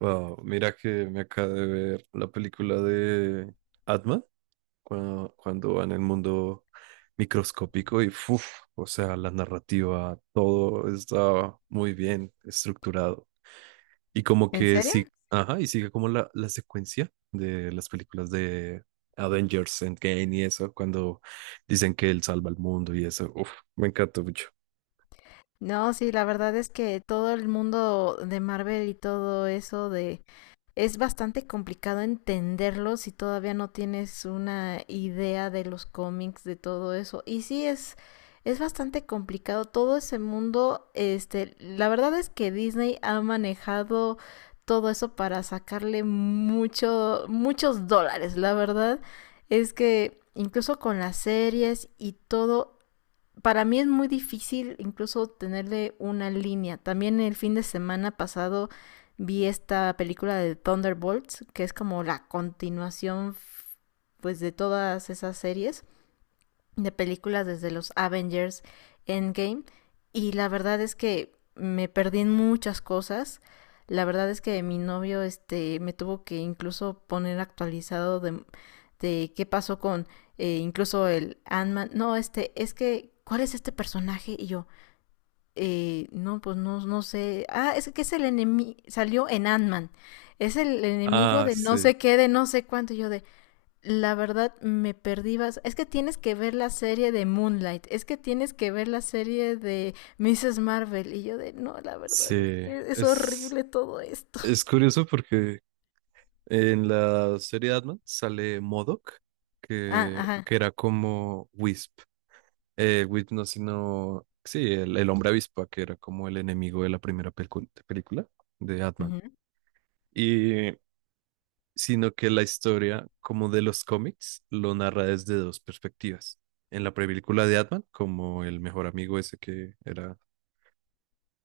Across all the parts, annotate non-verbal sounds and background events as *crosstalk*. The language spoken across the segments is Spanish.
Wow, mira que me acabo de ver la película de Atma cuando va en el mundo microscópico y ¡fuf! O sea, la narrativa, todo está muy bien estructurado. Y como ¿En que serio? sí, ajá, y sigue como la secuencia de las películas de Avengers Endgame y eso, cuando dicen que él salva al mundo y eso, uf, me encantó mucho. No, sí, la verdad es que todo el mundo de Marvel y todo eso de es bastante complicado entenderlo si todavía no tienes una idea de los cómics, de todo eso. Y sí es bastante complicado todo ese mundo, este, la verdad es que Disney ha manejado todo eso para sacarle muchos dólares, la verdad es que incluso con las series y todo para mí es muy difícil incluso tenerle una línea. También el fin de semana pasado vi esta película de Thunderbolts, que es como la continuación pues de todas esas series de películas desde los Avengers Endgame y la verdad es que me perdí en muchas cosas. La verdad es que mi novio este me tuvo que incluso poner actualizado de qué pasó con incluso el Ant-Man. No, este, es que, ¿cuál es este personaje? Y yo, no, pues no, sé. Ah, es que es el enemigo, salió en Ant-Man. Es el enemigo Ah, de no sí, sé qué, de no sé cuánto. Y yo de, la verdad me perdí. Es que tienes que ver la serie de Moonlight. Es que tienes que ver la serie de Mrs. Marvel. Y yo de, no, la verdad es sí, que es es, horrible todo esto. es curioso porque en la serie de Batman sale M.O.D.O.K., Ah, que, ajá. que era como Wisp. Wisp no, sino... Sí, el hombre avispa, que era como el enemigo de la primera película de Batman. Ujú. Y sino que la historia, como de los cómics, lo narra desde dos perspectivas. En la película de Batman, como el mejor amigo ese que era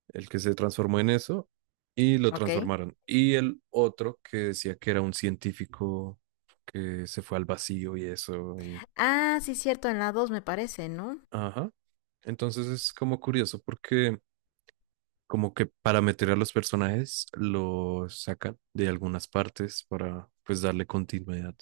el que se transformó en eso, y lo Ok. transformaron. Y el otro que decía que era un científico que se fue al vacío y eso, y... Ah, sí, cierto, en la 2 me parece, ¿no? Ajá. Entonces es como curioso porque como que para meter a los personajes los sacan de algunas partes para pues darle continuidad.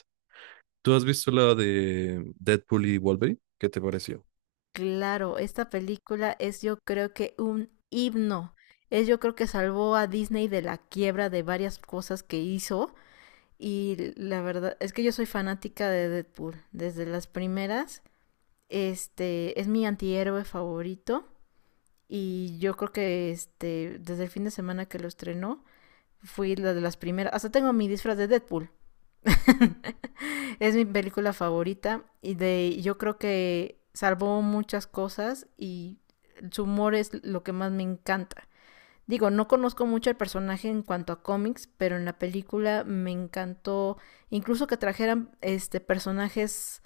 ¿Tú has visto la de Deadpool y Wolverine? ¿Qué te pareció? Claro, esta película es yo creo que un himno. Es yo creo que salvó a Disney de la quiebra de varias cosas que hizo. Y la verdad es que yo soy fanática de Deadpool desde las primeras. Este es mi antihéroe favorito y yo creo que este desde el fin de semana que lo estrenó fui la de las primeras, hasta tengo mi disfraz de Deadpool. *laughs* Es mi película favorita y de yo creo que salvó muchas cosas y su humor es lo que más me encanta. Digo, no conozco mucho el personaje en cuanto a cómics, pero en la película me encantó incluso que trajeran este personajes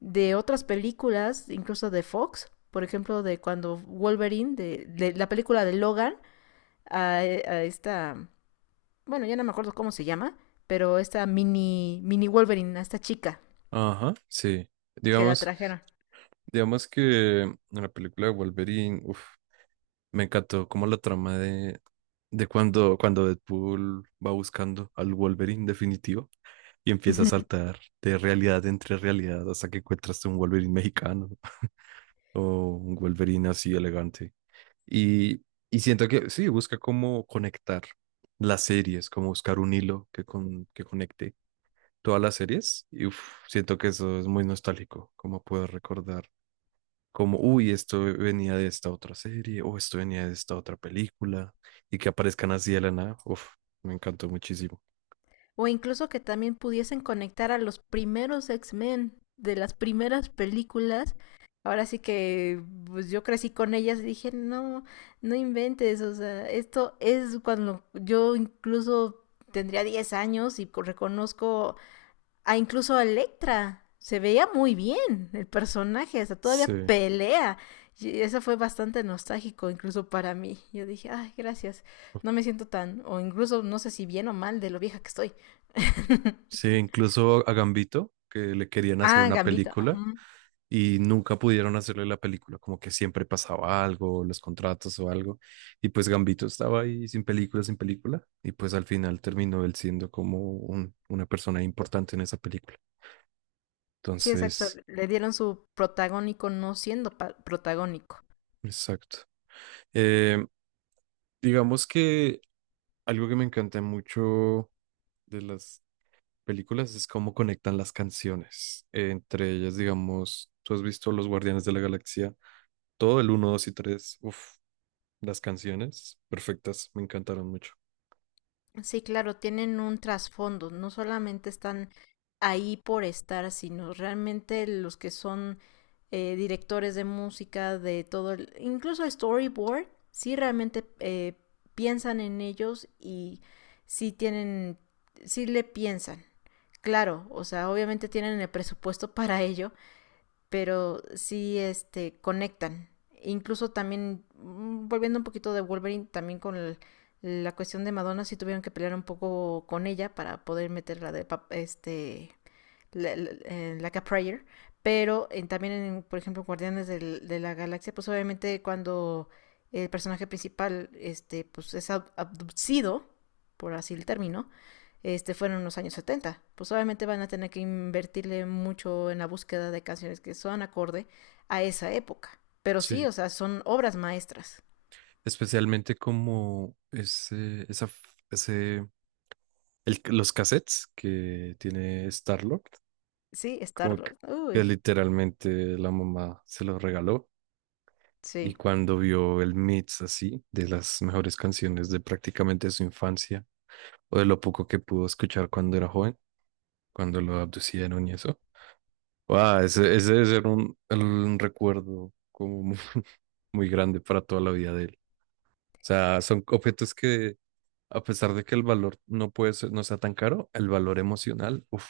de otras películas, incluso de Fox, por ejemplo, de cuando Wolverine, de la película de Logan, esta, bueno, ya no me acuerdo cómo se llama, pero esta mini Wolverine, a esta chica Ajá, sí. que la Digamos, trajeron. digamos que en la película de Wolverine, uf, me encantó como la trama de cuando Deadpool va buscando al Wolverine definitivo y empieza a saltar de realidad entre realidad hasta que encuentras un Wolverine mexicano *laughs* o un Wolverine así elegante. Y, y siento que sí, busca cómo conectar las series, como buscar un hilo que conecte todas las series. Y uf, siento que eso es muy nostálgico, como poder recordar como, uy, esto venía de esta otra serie, o esto venía de esta otra película, y que aparezcan así de la nada, uf, me encantó muchísimo. O incluso que también pudiesen conectar a los primeros X-Men de las primeras películas. Ahora sí que pues yo crecí con ellas y dije, no, no inventes, o sea, esto es cuando yo incluso tendría 10 años y reconozco a incluso a Electra. Se veía muy bien el personaje, hasta todavía Sí, pelea. Y eso fue bastante nostálgico incluso para mí. Yo dije, ay, gracias. No me siento tan, o incluso no sé si bien o mal de lo vieja que estoy. *laughs* sí, incluso a Gambito, que le querían hacer Ah, una Gambito. película Ajá. y nunca pudieron hacerle la película, como que siempre pasaba algo, los contratos o algo, y pues Gambito estaba ahí sin película, sin película, y pues al final terminó él siendo como una persona importante en esa película. Sí, exacto. Entonces, Le dieron su protagónico no siendo protagónico. exacto. Eh, digamos que algo que me encanta mucho de las películas es cómo conectan las canciones. Entre ellas, digamos, tú has visto Los Guardianes de la Galaxia, todo el uno 2 y 3 uff, las canciones perfectas, me encantaron mucho. Sí, claro, tienen un trasfondo, no solamente están ahí por estar, sino realmente los que son directores de música, de todo, incluso el storyboard, sí realmente piensan en ellos y sí tienen, sí le piensan, claro, o sea, obviamente tienen el presupuesto *laughs* para ello, pero sí este conectan. Incluso también volviendo un poquito de Wolverine también con la cuestión de Madonna sí tuvieron que pelear un poco con ella para poder meterla de este like pero también, en, por ejemplo, de la Galaxia, pues obviamente cuando el personaje principal este, pues, es abducido, por así el término, este, fueron en los años setenta. Pues obviamente van a tener que invertirle mucho en la búsqueda de canciones que son acorde a esa época. Pero sí, Sí, o sea, son obras maestras. especialmente como ese, los cassettes que tiene Star-Lord, Sí, como que, Star-Lord. que Uy, literalmente la mamá se los regaló. Y sí. cuando vio el mix así, de las mejores canciones de prácticamente su infancia, o de lo poco que pudo escuchar cuando era joven, cuando lo abducieron y eso. Wow, ese debe ser un recuerdo como *laughs* muy grande para toda la vida de él. O sea, son objetos que, a pesar de que el valor no puede ser, no sea tan caro, el valor emocional, uf,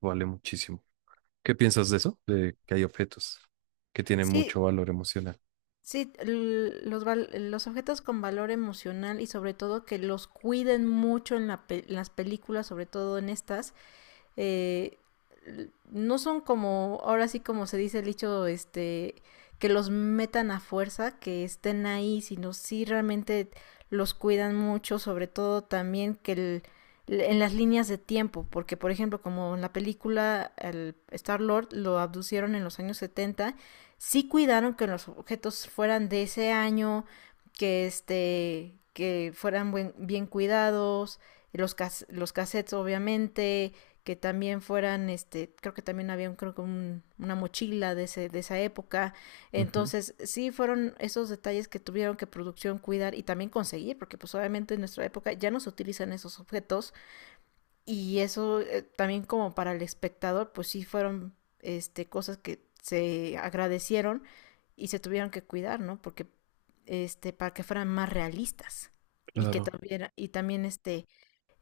vale muchísimo. ¿Qué piensas de eso? De que hay objetos que tienen Sí, mucho valor emocional. Los objetos con valor emocional y sobre todo que los cuiden mucho en en las películas, sobre todo en estas, eh, no son como, ahora sí como se dice el dicho, este, que los metan a fuerza, que estén ahí, sino sí realmente los cuidan mucho, sobre todo también que el, en las líneas de tiempo, porque por ejemplo, como en la película el Star Lord lo abducieron en los años setenta, sí cuidaron que los objetos fueran de ese año, que este que fueran bien cuidados, los cassettes obviamente, que también fueran, este, creo que también había un, creo que una mochila de, de esa época. Ujú, Entonces, sí fueron esos detalles que tuvieron que producción cuidar y también conseguir, porque pues obviamente en nuestra época ya no se utilizan esos objetos y eso, también como para el espectador, pues sí fueron, este, cosas que se agradecieron y se tuvieron que cuidar, ¿no? Porque, este, para que fueran más realistas y que claro. tuviera, y también, este,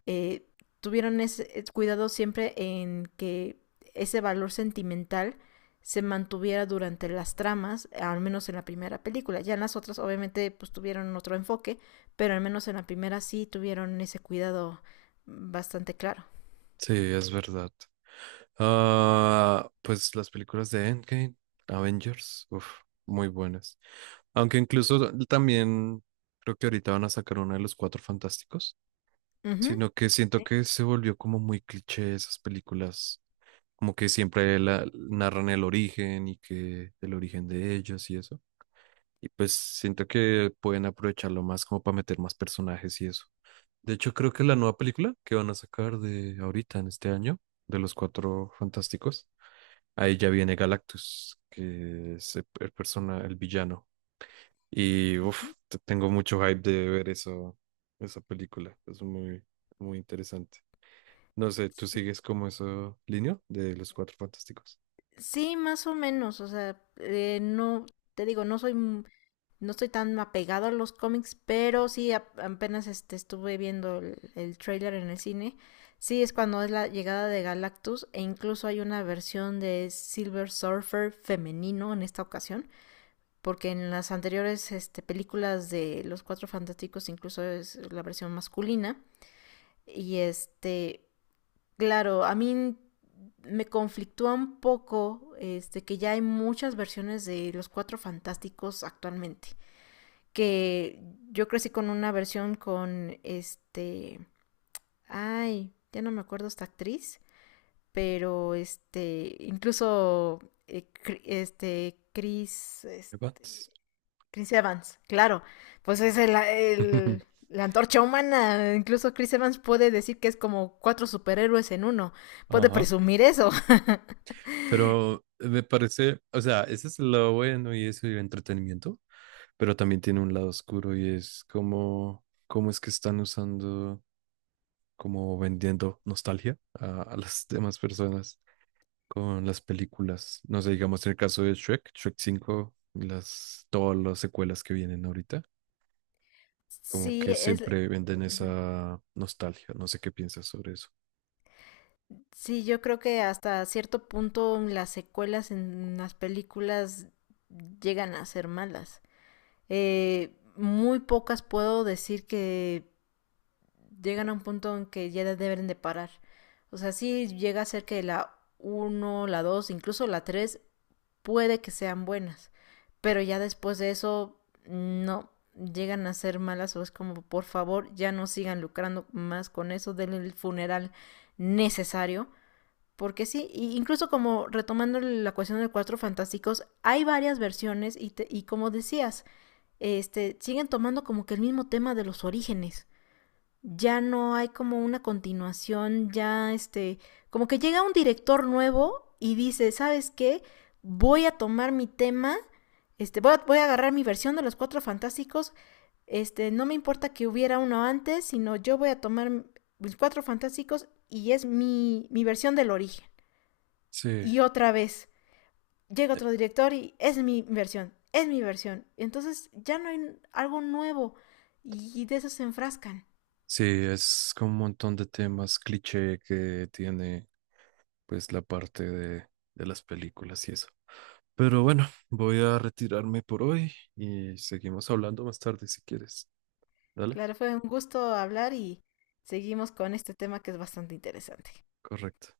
eh, tuvieron ese cuidado siempre en que ese valor sentimental se mantuviera durante las tramas, al menos en la primera película. Ya en las otras obviamente pues tuvieron otro enfoque, pero al menos en la primera sí tuvieron ese cuidado bastante claro. Sí, es verdad. Ah, pues las películas de Endgame, Avengers, uf, muy buenas. Aunque incluso también creo que ahorita van a sacar una de los Cuatro Fantásticos, Ujú. sino que siento Sí. que se volvió como muy cliché esas películas, como que siempre narran el origen y que el origen de ellos y eso. Y pues siento que pueden aprovecharlo más como para meter más personajes y eso. De hecho, creo que la nueva película que van a sacar de ahorita en este año, de los Cuatro Fantásticos. Ahí ya viene Galactus, que es el villano. Y uff, Ujú, tengo mucho hype de ver eso, esa película. Es muy, muy interesante. No sé, ¿tú sí. sigues como eso línea de los Cuatro Fantásticos? Sí, más o menos, o sea, no, te digo, no estoy tan apegado a los cómics, pero sí apenas este, estuve viendo el tráiler en el cine. Sí, es cuando es la llegada de Galactus e incluso hay una versión de Silver Surfer femenino en esta ocasión, porque en las anteriores este, películas de Los Cuatro Fantásticos incluso es la versión masculina. Y este, claro, a mí me conflictúa un poco este, que ya hay muchas versiones de Los Cuatro Fantásticos actualmente que yo crecí con una versión con este, ay, ya no me acuerdo esta actriz, pero este, incluso eh, este Evans. Chris Evans, claro, pues es el, *laughs* la antorcha humana, incluso Chris Evans puede decir que es como cuatro superhéroes en uno, puede Ajá. presumir eso. *laughs* Pero me parece, o sea, ese es el lado bueno y eso y entretenimiento, pero también tiene un lado oscuro y es como, cómo es que están usando, como vendiendo nostalgia a las demás personas. Con las películas. No sé, digamos en el caso de Shrek, Shrek 5, todas las secuelas que vienen ahorita, como Sí, que es... siempre venden esa nostalgia. No sé qué piensas sobre eso. Sí, yo creo que hasta cierto punto las secuelas en las películas llegan a ser malas. Muy pocas puedo decir que llegan a un punto en que ya deben de parar. O sea, sí llega a ser que la uno, la 2, incluso la 3 puede que sean buenas, pero ya después de eso no llegan a ser malas o es como por favor ya no sigan lucrando más con eso, denle el funeral necesario porque sí, y incluso como retomando la cuestión de Cuatro Fantásticos, hay varias versiones y, te, y como decías, este, siguen tomando como que el mismo tema de los orígenes. Ya no hay como una continuación, ya este, como que llega un director nuevo y dice, ¿sabes qué? Voy a tomar mi tema, este, voy a agarrar mi versión de los Cuatro Fantásticos, este, no me importa que hubiera uno antes, sino yo voy a tomar mis Cuatro Fantásticos y es mi versión del origen Sí, y otra vez llega otro director y es mi versión, es mi versión. Entonces ya no hay algo nuevo y de eso se enfrascan. sí, es como un montón de temas cliché que tiene pues la parte de las películas y eso. Pero bueno, voy a retirarme por hoy y seguimos hablando más tarde si quieres. Dale, Claro, fue un gusto hablar y seguimos con este tema que es bastante interesante. correcto.